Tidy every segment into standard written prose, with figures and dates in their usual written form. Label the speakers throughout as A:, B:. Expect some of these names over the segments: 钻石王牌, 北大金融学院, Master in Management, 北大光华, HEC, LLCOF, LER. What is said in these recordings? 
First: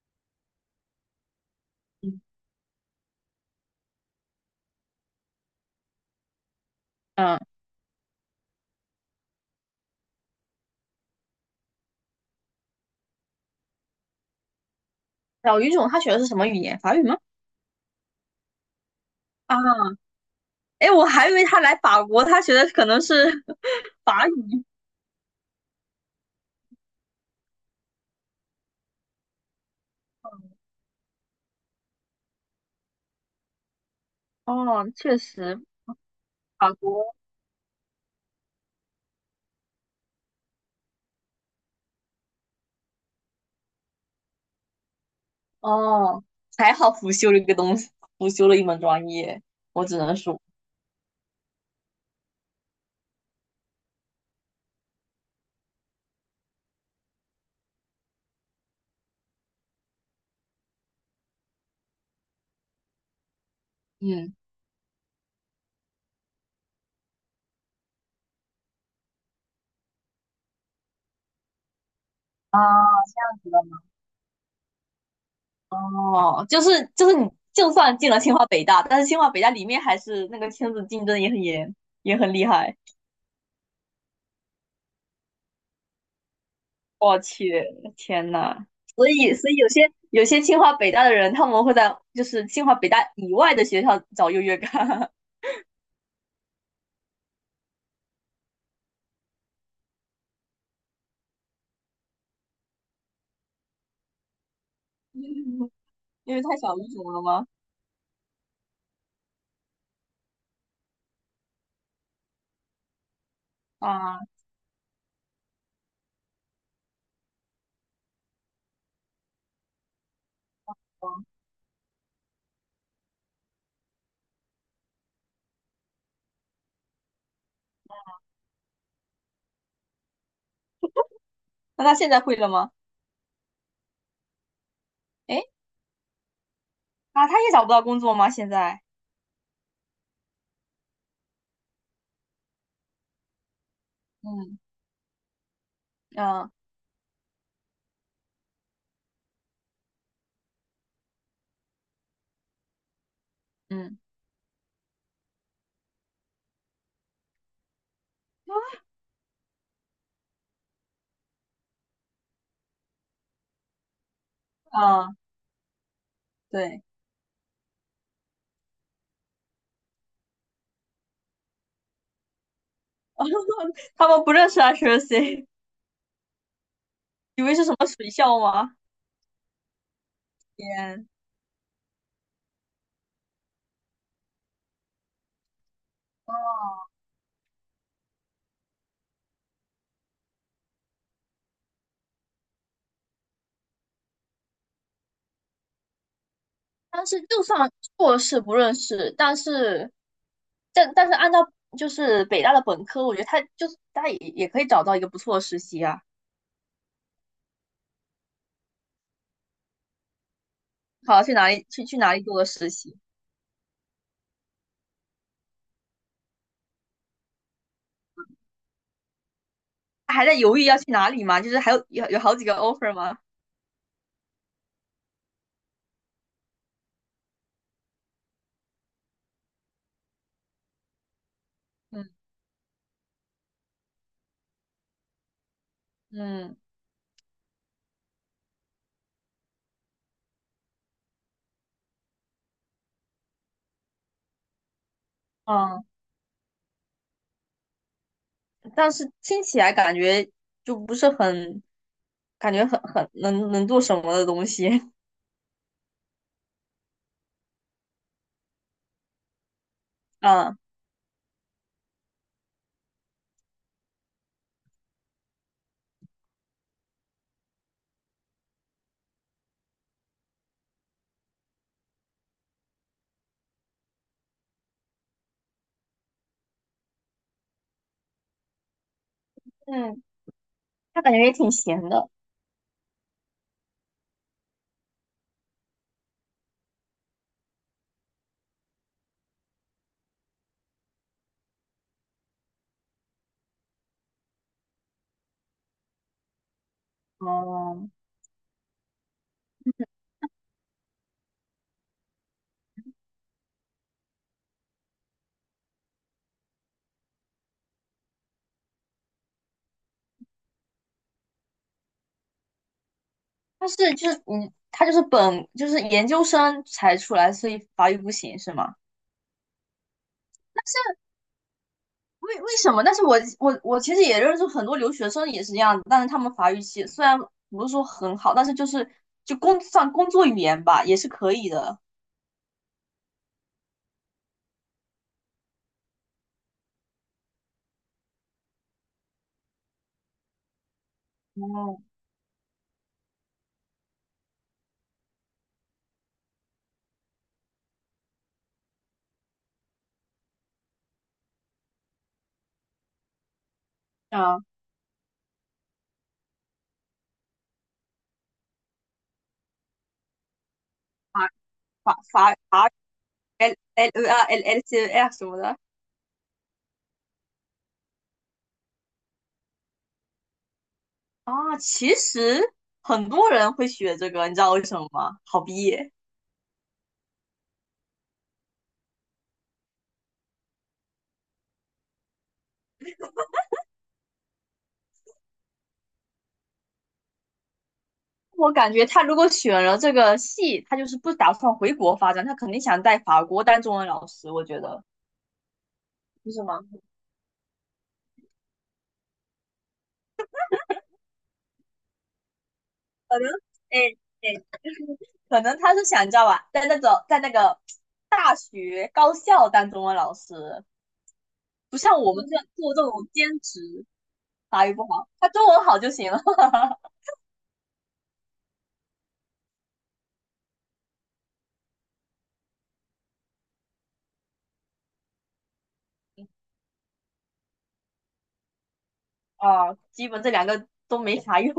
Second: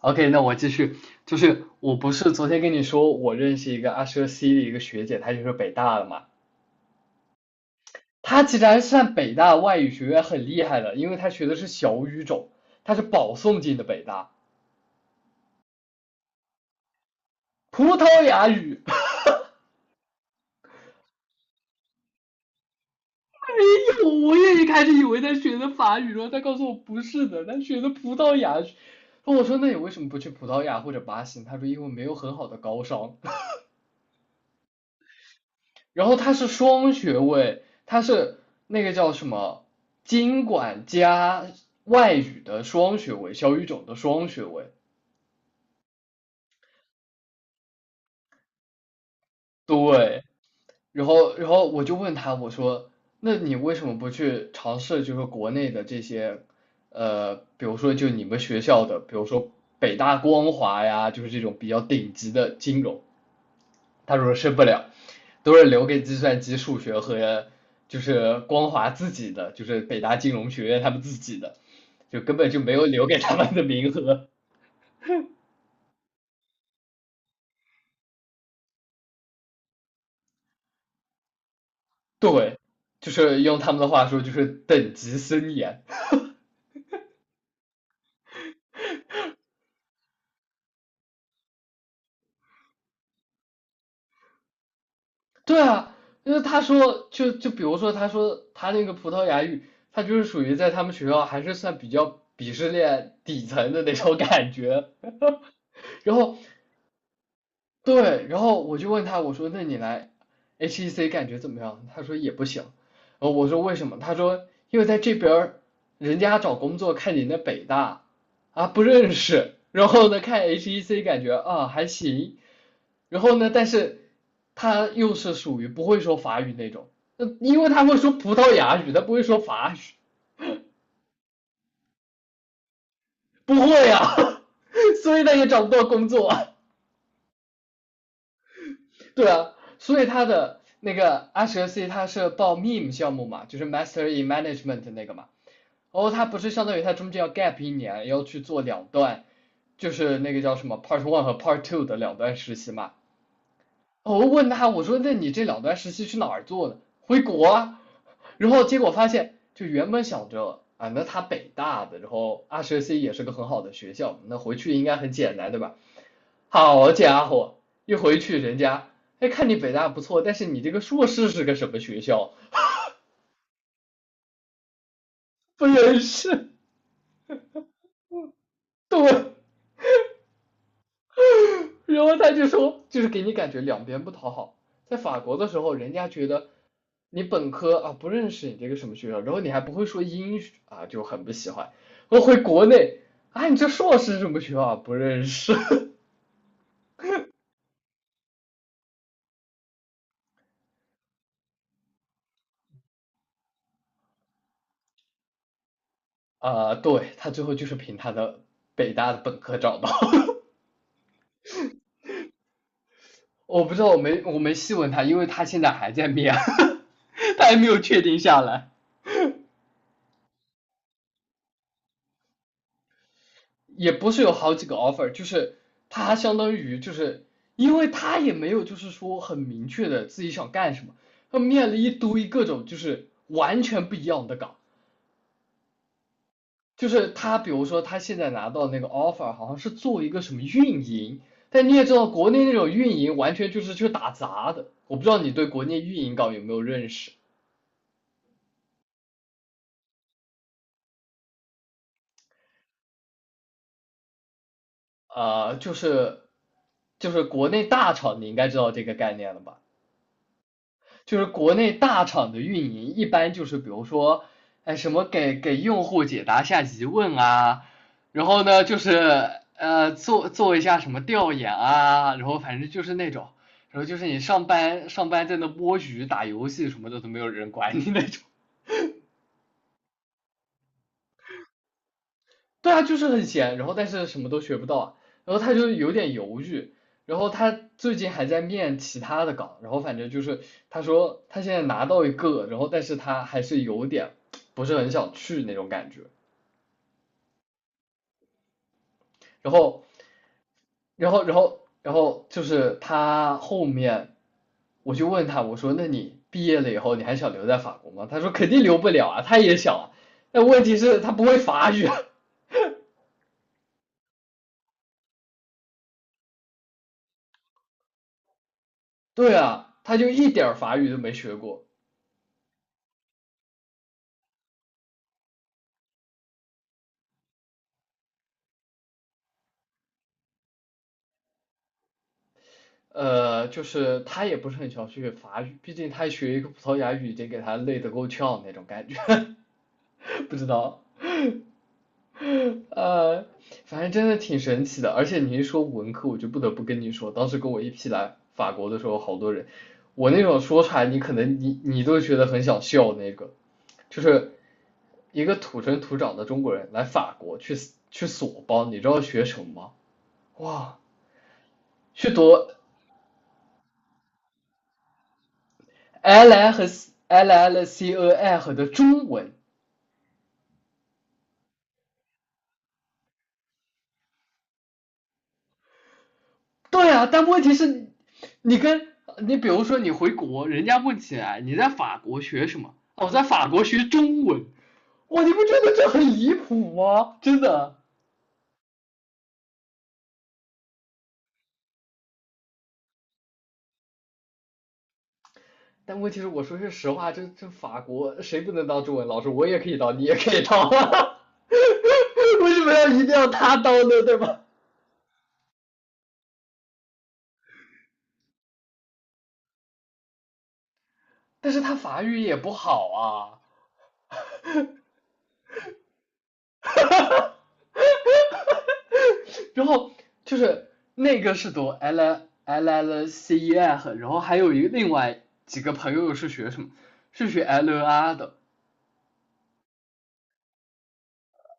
A: OK，那我继续，就是我不是昨天跟你说我认识一个阿舍 C 的一个学姐，她就是北大的嘛，
B: 嗯，
A: 她其实还是算北大外语学院很厉害的，因为她学的是小语种，她是保送进的北大，
B: 小语种他学的是什么语言？法语吗？
A: 葡萄牙语。
B: 啊，哎，我还以为他来法国，他学的可能是
A: 哎呦，
B: 法
A: 我也
B: 语。
A: 一开始以为她学的法语，然后她告诉我不是的，她学的葡萄牙语。我说那你为什么不去葡萄牙或者巴西？她说因为没有很好的高商。
B: 哦，确实，
A: 然后他是
B: 法
A: 双
B: 国。
A: 学位，他是那个叫什么经管加外语的双学位，小语种的双学位。
B: 哦，还好辅修了一个东西，辅修了一门专业，我只能
A: 对，
B: 说，
A: 然后我就问他，我说，那你为什么不去尝试就是国内的这些，比如说就你们学校的，比如说北大光华呀，就是这种比较顶级的金融。他说
B: 嗯，
A: 申不了，都是留给计算机、数学和就是光华自己的，就是北大金融学院他们自己的，就根本
B: 啊，
A: 就没有留给他们的名额。
B: 哦，就是你就算进了清华北大，但是清华北大里面还是那个圈子竞争也很严，也很厉
A: 对，
B: 害。
A: 就是用他们的话说，就是等级森严。
B: 我去，天呐！所以有些清华北大的人，他们会在就是清华北大以外的学校找优越感。
A: 对啊，因为他说，就比如说，他说他那个葡萄牙语，他就是属于在他们学校还是算比较鄙视链底层的那种感觉。然
B: 因
A: 后
B: 为太小语种了吗？
A: 对，然后我就问他，我说那你来 HEC 感觉怎么样？他说也不行。然后我说为什么？他
B: 啊，
A: 说因为在这边儿人家找工作看你那北大啊不认识，然后呢看 HEC 感觉
B: 哦，
A: 啊还行，然后呢但是他又是属于不会说法语那种，因为他会说葡萄牙语，他不会说法语，
B: 那他现在会了吗？
A: 不会啊，所以他
B: 诶，
A: 也找不到工作啊
B: 啊，他也找不到工作吗？现在？
A: 对啊，所以他的那个阿 s c 他是报 MEM 项目嘛，就是 Master in
B: 嗯
A: Management 那个嘛，然后他不是
B: 嗯
A: 相当于他中间要 gap 一年，要去做两段，就是那个叫什么 Part One 和 Part Two 的两段实习嘛，
B: 嗯
A: 哦我问他，我说那你这两段实习去哪儿做的？回国啊。然后结果发现，就原本想着啊，那他北大的，然后二十 C 也是个很好的学校，那回去应该很
B: 嗯，
A: 简单，对吧？
B: 对。
A: 好家伙，一回去人家，哎，看你北大不错，但是你这个硕士是个什么学校？
B: 他们不认识 HSC，
A: 不认识，
B: 以为是什么水校吗？
A: 对，
B: 天，
A: 然后他就说，就是给你感觉两边不讨好。在法国的时候，人家觉得
B: 哦，
A: 你本科啊不认识你这个什么学校，然后你还不会说英语啊，就很不喜欢。我回国内啊，你这硕士什么学校啊不认识
B: 但是就算硕士不认识，但是按照就是北大的本科，我觉得他就是他也可以找到一个不错的实习啊。
A: 啊？对他最后就是凭他的北大的本科找到。
B: 好，去哪里做个实习？
A: 我不知道，我没细问他，因为他现在还在面，他还没有确定下来。
B: 他还在犹豫要去哪里吗？就是还有好几个 offer 吗？
A: 也不是有好几个 offer，就是他相当于就是因为他也没有就是说很明确的自己想干什么，他面了一
B: 嗯
A: 堆各种就是完全不一样的岗，
B: 嗯
A: 就是他比如说他现在拿到那个 offer 好像是做一个什么运营，但你也知道国内那种运营完全就是去打杂的，我不知道你对国内
B: 嗯，
A: 运营岗有没有认识
B: 但是听起来感觉就不是很，感觉很能做什么的东西。
A: 啊，就是国内大厂你应该知道这个概念了吧？
B: 嗯
A: 就是国内大厂的运营一般就是比如说，哎什么给用户解答下疑问啊，然后呢就是做一下什么调研啊，然后反正就是那种，然后就是你上班在那摸鱼打游戏什么的都没有人管你那种。
B: 嗯，他感觉也挺闲的。
A: 对啊，就是很闲，然后但是什么都学不到啊，然后他就有点犹豫，然后他最近还在面其他的岗，然后反正就是他说他现在拿到一个，然后但是他还是有点不是很想去那种感觉，
B: 哦、
A: 然后，然后就是他后面我就问他，我说那你毕业了以后你还想留在法国吗？他说肯定留不了啊，他也想啊，但问题是他不会法语啊，
B: 他是就是他就是本就是研究生才出来，所以法语不行是吗？
A: 对啊，他就一点儿法语都没学过。
B: 为什么？但是我其实也认识很多留学生也是这样的，但是他们法语系虽然不是说很好，但是就是算工作语言吧，也是可以的。
A: 就是他也不是很想学法语，毕竟他学一个葡萄牙语已经给他累得够呛那种感觉，不知道。
B: 哦，
A: 呃，反正真的挺神奇的，而且你一说文科，我就不得不跟你说，当时跟我一批来法国的时候，好多人，我那种说出来，你可能你都觉得很想笑那个，就是
B: 啊，
A: 一个土生土长的中国人来法国去索邦，你知道学什么吗？哇，
B: 法法
A: 去
B: 法
A: 读
B: 法 L L L L L C L 什么的。
A: l l 和 l l c o f 的中文。
B: 啊，其实很多人会学这个，你知道为什么吗？好毕业。
A: 对啊，但问题是，你跟你比如说你回国，人家问起来你在法国学什么？哦我在法国学中文。哇，你不觉得这很离谱吗？真的。
B: 我感觉他如果选了这个系，他就是不打算回国发展，他肯定想在法国当中文老师，我觉得，
A: 但问题是，
B: 不
A: 我
B: 是
A: 说
B: 吗？
A: 句实话，这法国谁不能当中文老师？我也可以当，你也可以当啊。为什么要一定
B: 可
A: 要
B: 能，
A: 他当
B: 哎
A: 呢？对
B: 哎，
A: 吧？
B: 可能他是想你知道吧，在那个大学高校当中文老师，
A: 但是他
B: 不像
A: 法
B: 我
A: 语
B: 们
A: 也
B: 这样
A: 不
B: 做这
A: 好
B: 种
A: 啊。
B: 兼职，法语不好，他中文好就行了。
A: 然后就是那个是读 L L L C E F，然后还有一个另外几个朋友是学什么，是学 L E R 的。
B: 啊，基本这两个都没啥用。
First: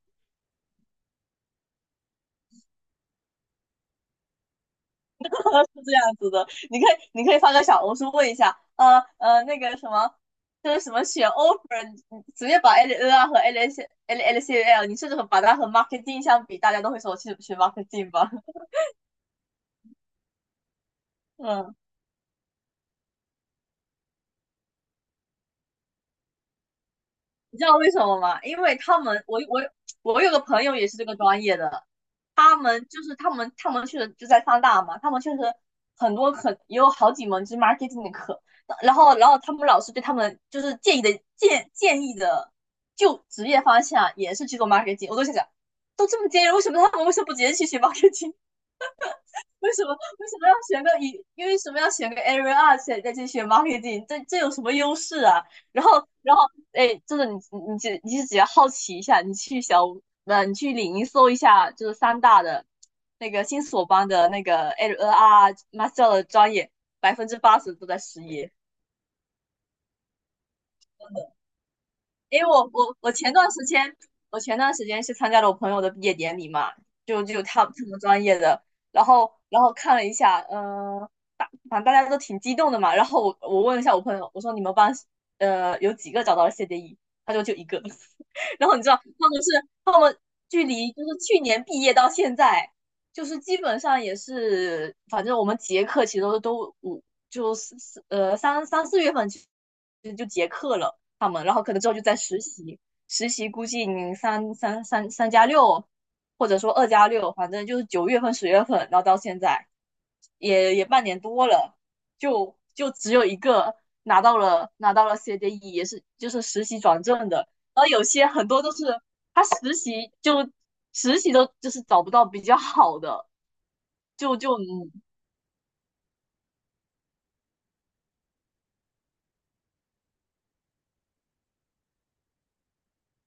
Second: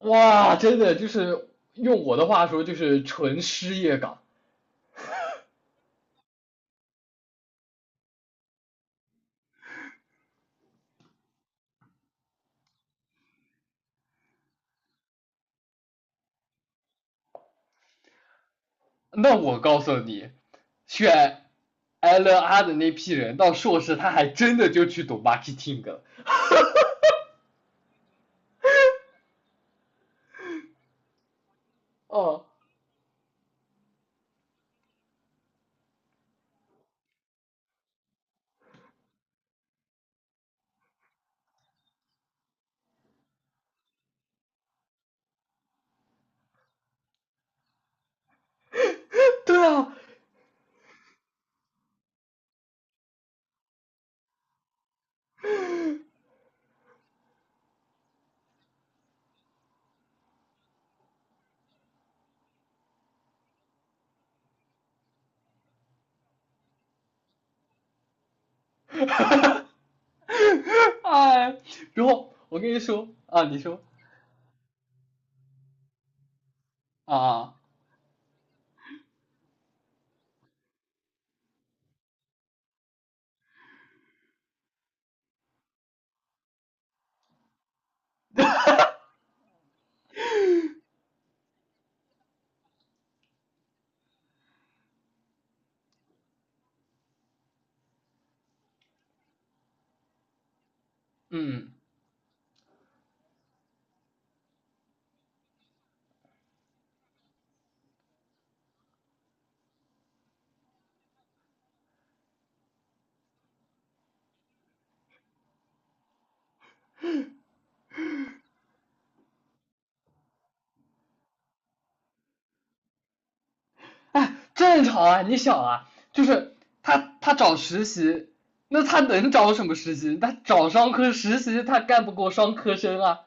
A: 哇，真的就是用我的话说就是纯失业岗。
B: 是这样子的，你可以发个小红书问一下，那个什么，就是什么选 offer，你直接把 L N 啊和 L S L L C L，你甚至把它和 marketing 相比，大家都会说我去学 marketing 吧。
A: 那我告诉你，选
B: 嗯，
A: L E R 的那批人到硕士，他还真的就去读 marketing 了。
B: 你知道为什么吗？因为他们，我有个朋友也是这个专业的，
A: 哦，
B: 他们就是他们去就在上大嘛，他们确实很多也有好几门就是 marketing 的课，然后他们老师对他们就是建议的就职业方向也是去做 marketing，我都想想，都这么建议为什么不直接去学 marketing？
A: 对
B: 为什
A: 啊，
B: 么为什么要选个一？因为什么要选个 Area 二，再去选 marketing？这有什么优势啊？然后然后哎，真的你只要好奇一下，呃你去领英搜一下，就是三大的那个新索邦的那个 Area 二 master 的专业，80%都在失业。
A: 哎，然后
B: 因为
A: 我
B: 我
A: 跟你
B: 我
A: 说
B: 我前
A: 啊，
B: 段
A: 你
B: 时
A: 说
B: 间，是参加了我朋友的毕业典礼嘛，
A: 啊。
B: 他们专业的，然后看了一下，反正大家都挺激动的嘛，然后我问了一下我朋友，我说你们班有几个找到了 CDE，他说就一个。然后你知道他们距离就是去年毕业到现在，就是基本上也是，反正我们结课其实都五就四四三三四月份就结课了。他们，然后
A: 嗯，
B: 可能之后就在实习，实习估计你三加六，或者说2+6，反正就是9月份、10月份，然后到现在也半年多了，就只有一个拿到了 CDE，也是就是实习转正的，然后有些很多都是他实习都就是找不到比较好的，
A: 哎，正
B: 嗯，
A: 常啊，你想啊，就是他找实习，那他能找什么实习？他找商科实习，他干不过商科生啊。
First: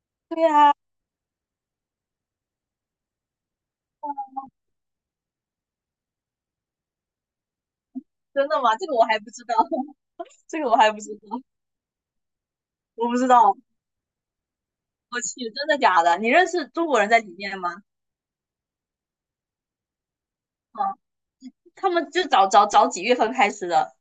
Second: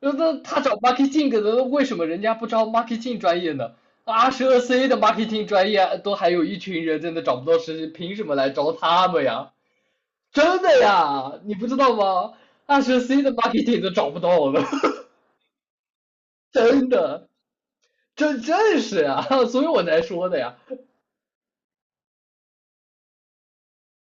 A: 那
B: 对
A: 他找
B: 呀、
A: marketing 的，那为什么人家不招 marketing 专业呢？二十二 C 的 marketing 专业都还有一群人在那找不到实习，凭什么
B: 真
A: 来
B: 的吗？
A: 招
B: 这个我
A: 他
B: 还
A: 们
B: 不知
A: 呀？
B: 道。这
A: 真
B: 个我
A: 的
B: 还不知
A: 呀，
B: 道，
A: 你不知道吗？二十
B: 我不
A: C
B: 知
A: 的
B: 道。
A: marketing 都找不到了，
B: 我去，真的假的？你认 识中
A: 真
B: 国人在
A: 的，
B: 里面吗？
A: 这正是啊，所以我才说的呀。
B: 啊，他们就早几月份开始的？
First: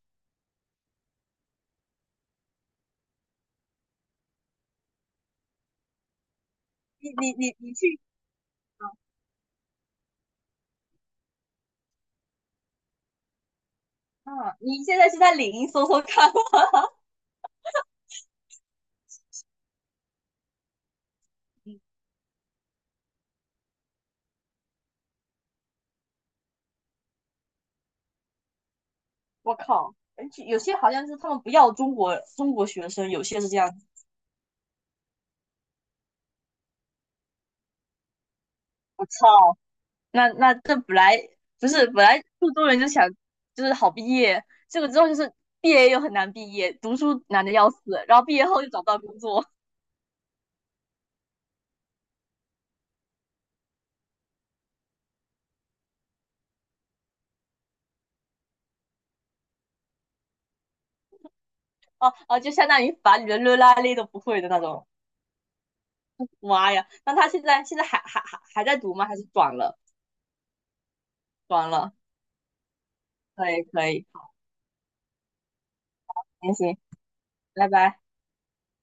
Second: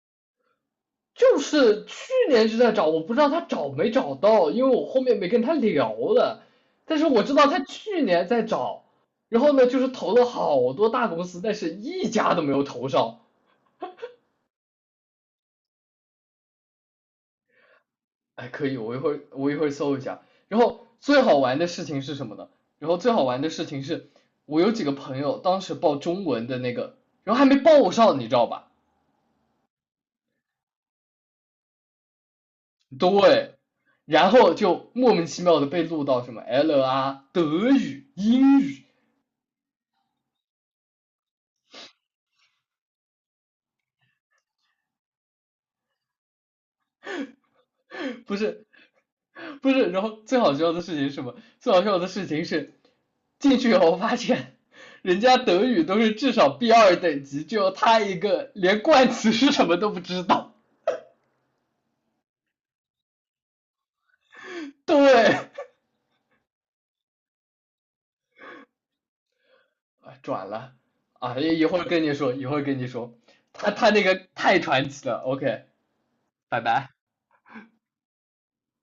A: 就是去年就在找，我不知道他找没找到，因为我后面没跟他聊了。但是
B: 你
A: 我
B: 你
A: 知道
B: 你
A: 他
B: 你去，
A: 去年在找，然后呢，就是投了好多大公司，但是一家都没有投上。
B: 啊？你现在是在领英搜搜看。
A: 哎，可以，我一会儿搜一下。然后最好玩的事
B: 嗯，
A: 情是什么呢？然后最好玩的事情是，我有几个朋友当时报中文的那个，然后还没报上，你知道吧？
B: 我靠，而且有些好像是他们不要中国学生，有些是
A: 对，
B: 这样子。
A: 然后就莫名其妙的被录到什么 L 啊、德语、英语，
B: 我操，那这不是本来苏中人就想就是好毕业，这个之后就是毕业又很难毕业，读书难的要死，然后毕
A: 不
B: 业后
A: 是
B: 又找不到工作，
A: 不是，然后最好笑的事情是什么？最好笑的事情是进去以后发现，人家德语都是至少 B2等级，就他一个连冠词是什么都不知道。
B: 哦、啊哦，啊就相当于把你的热拉勒都不会的那种。
A: 对，啊
B: 妈呀！那他现在还在读吗？还是转了？
A: 转了啊，一一
B: 转
A: 会儿
B: 了，
A: 跟你说，一会儿跟你说，
B: 可以
A: 他
B: 可
A: 他那
B: 以，
A: 个太传奇了。OK，
B: 行
A: 拜
B: 行，
A: 拜。
B: 拜拜。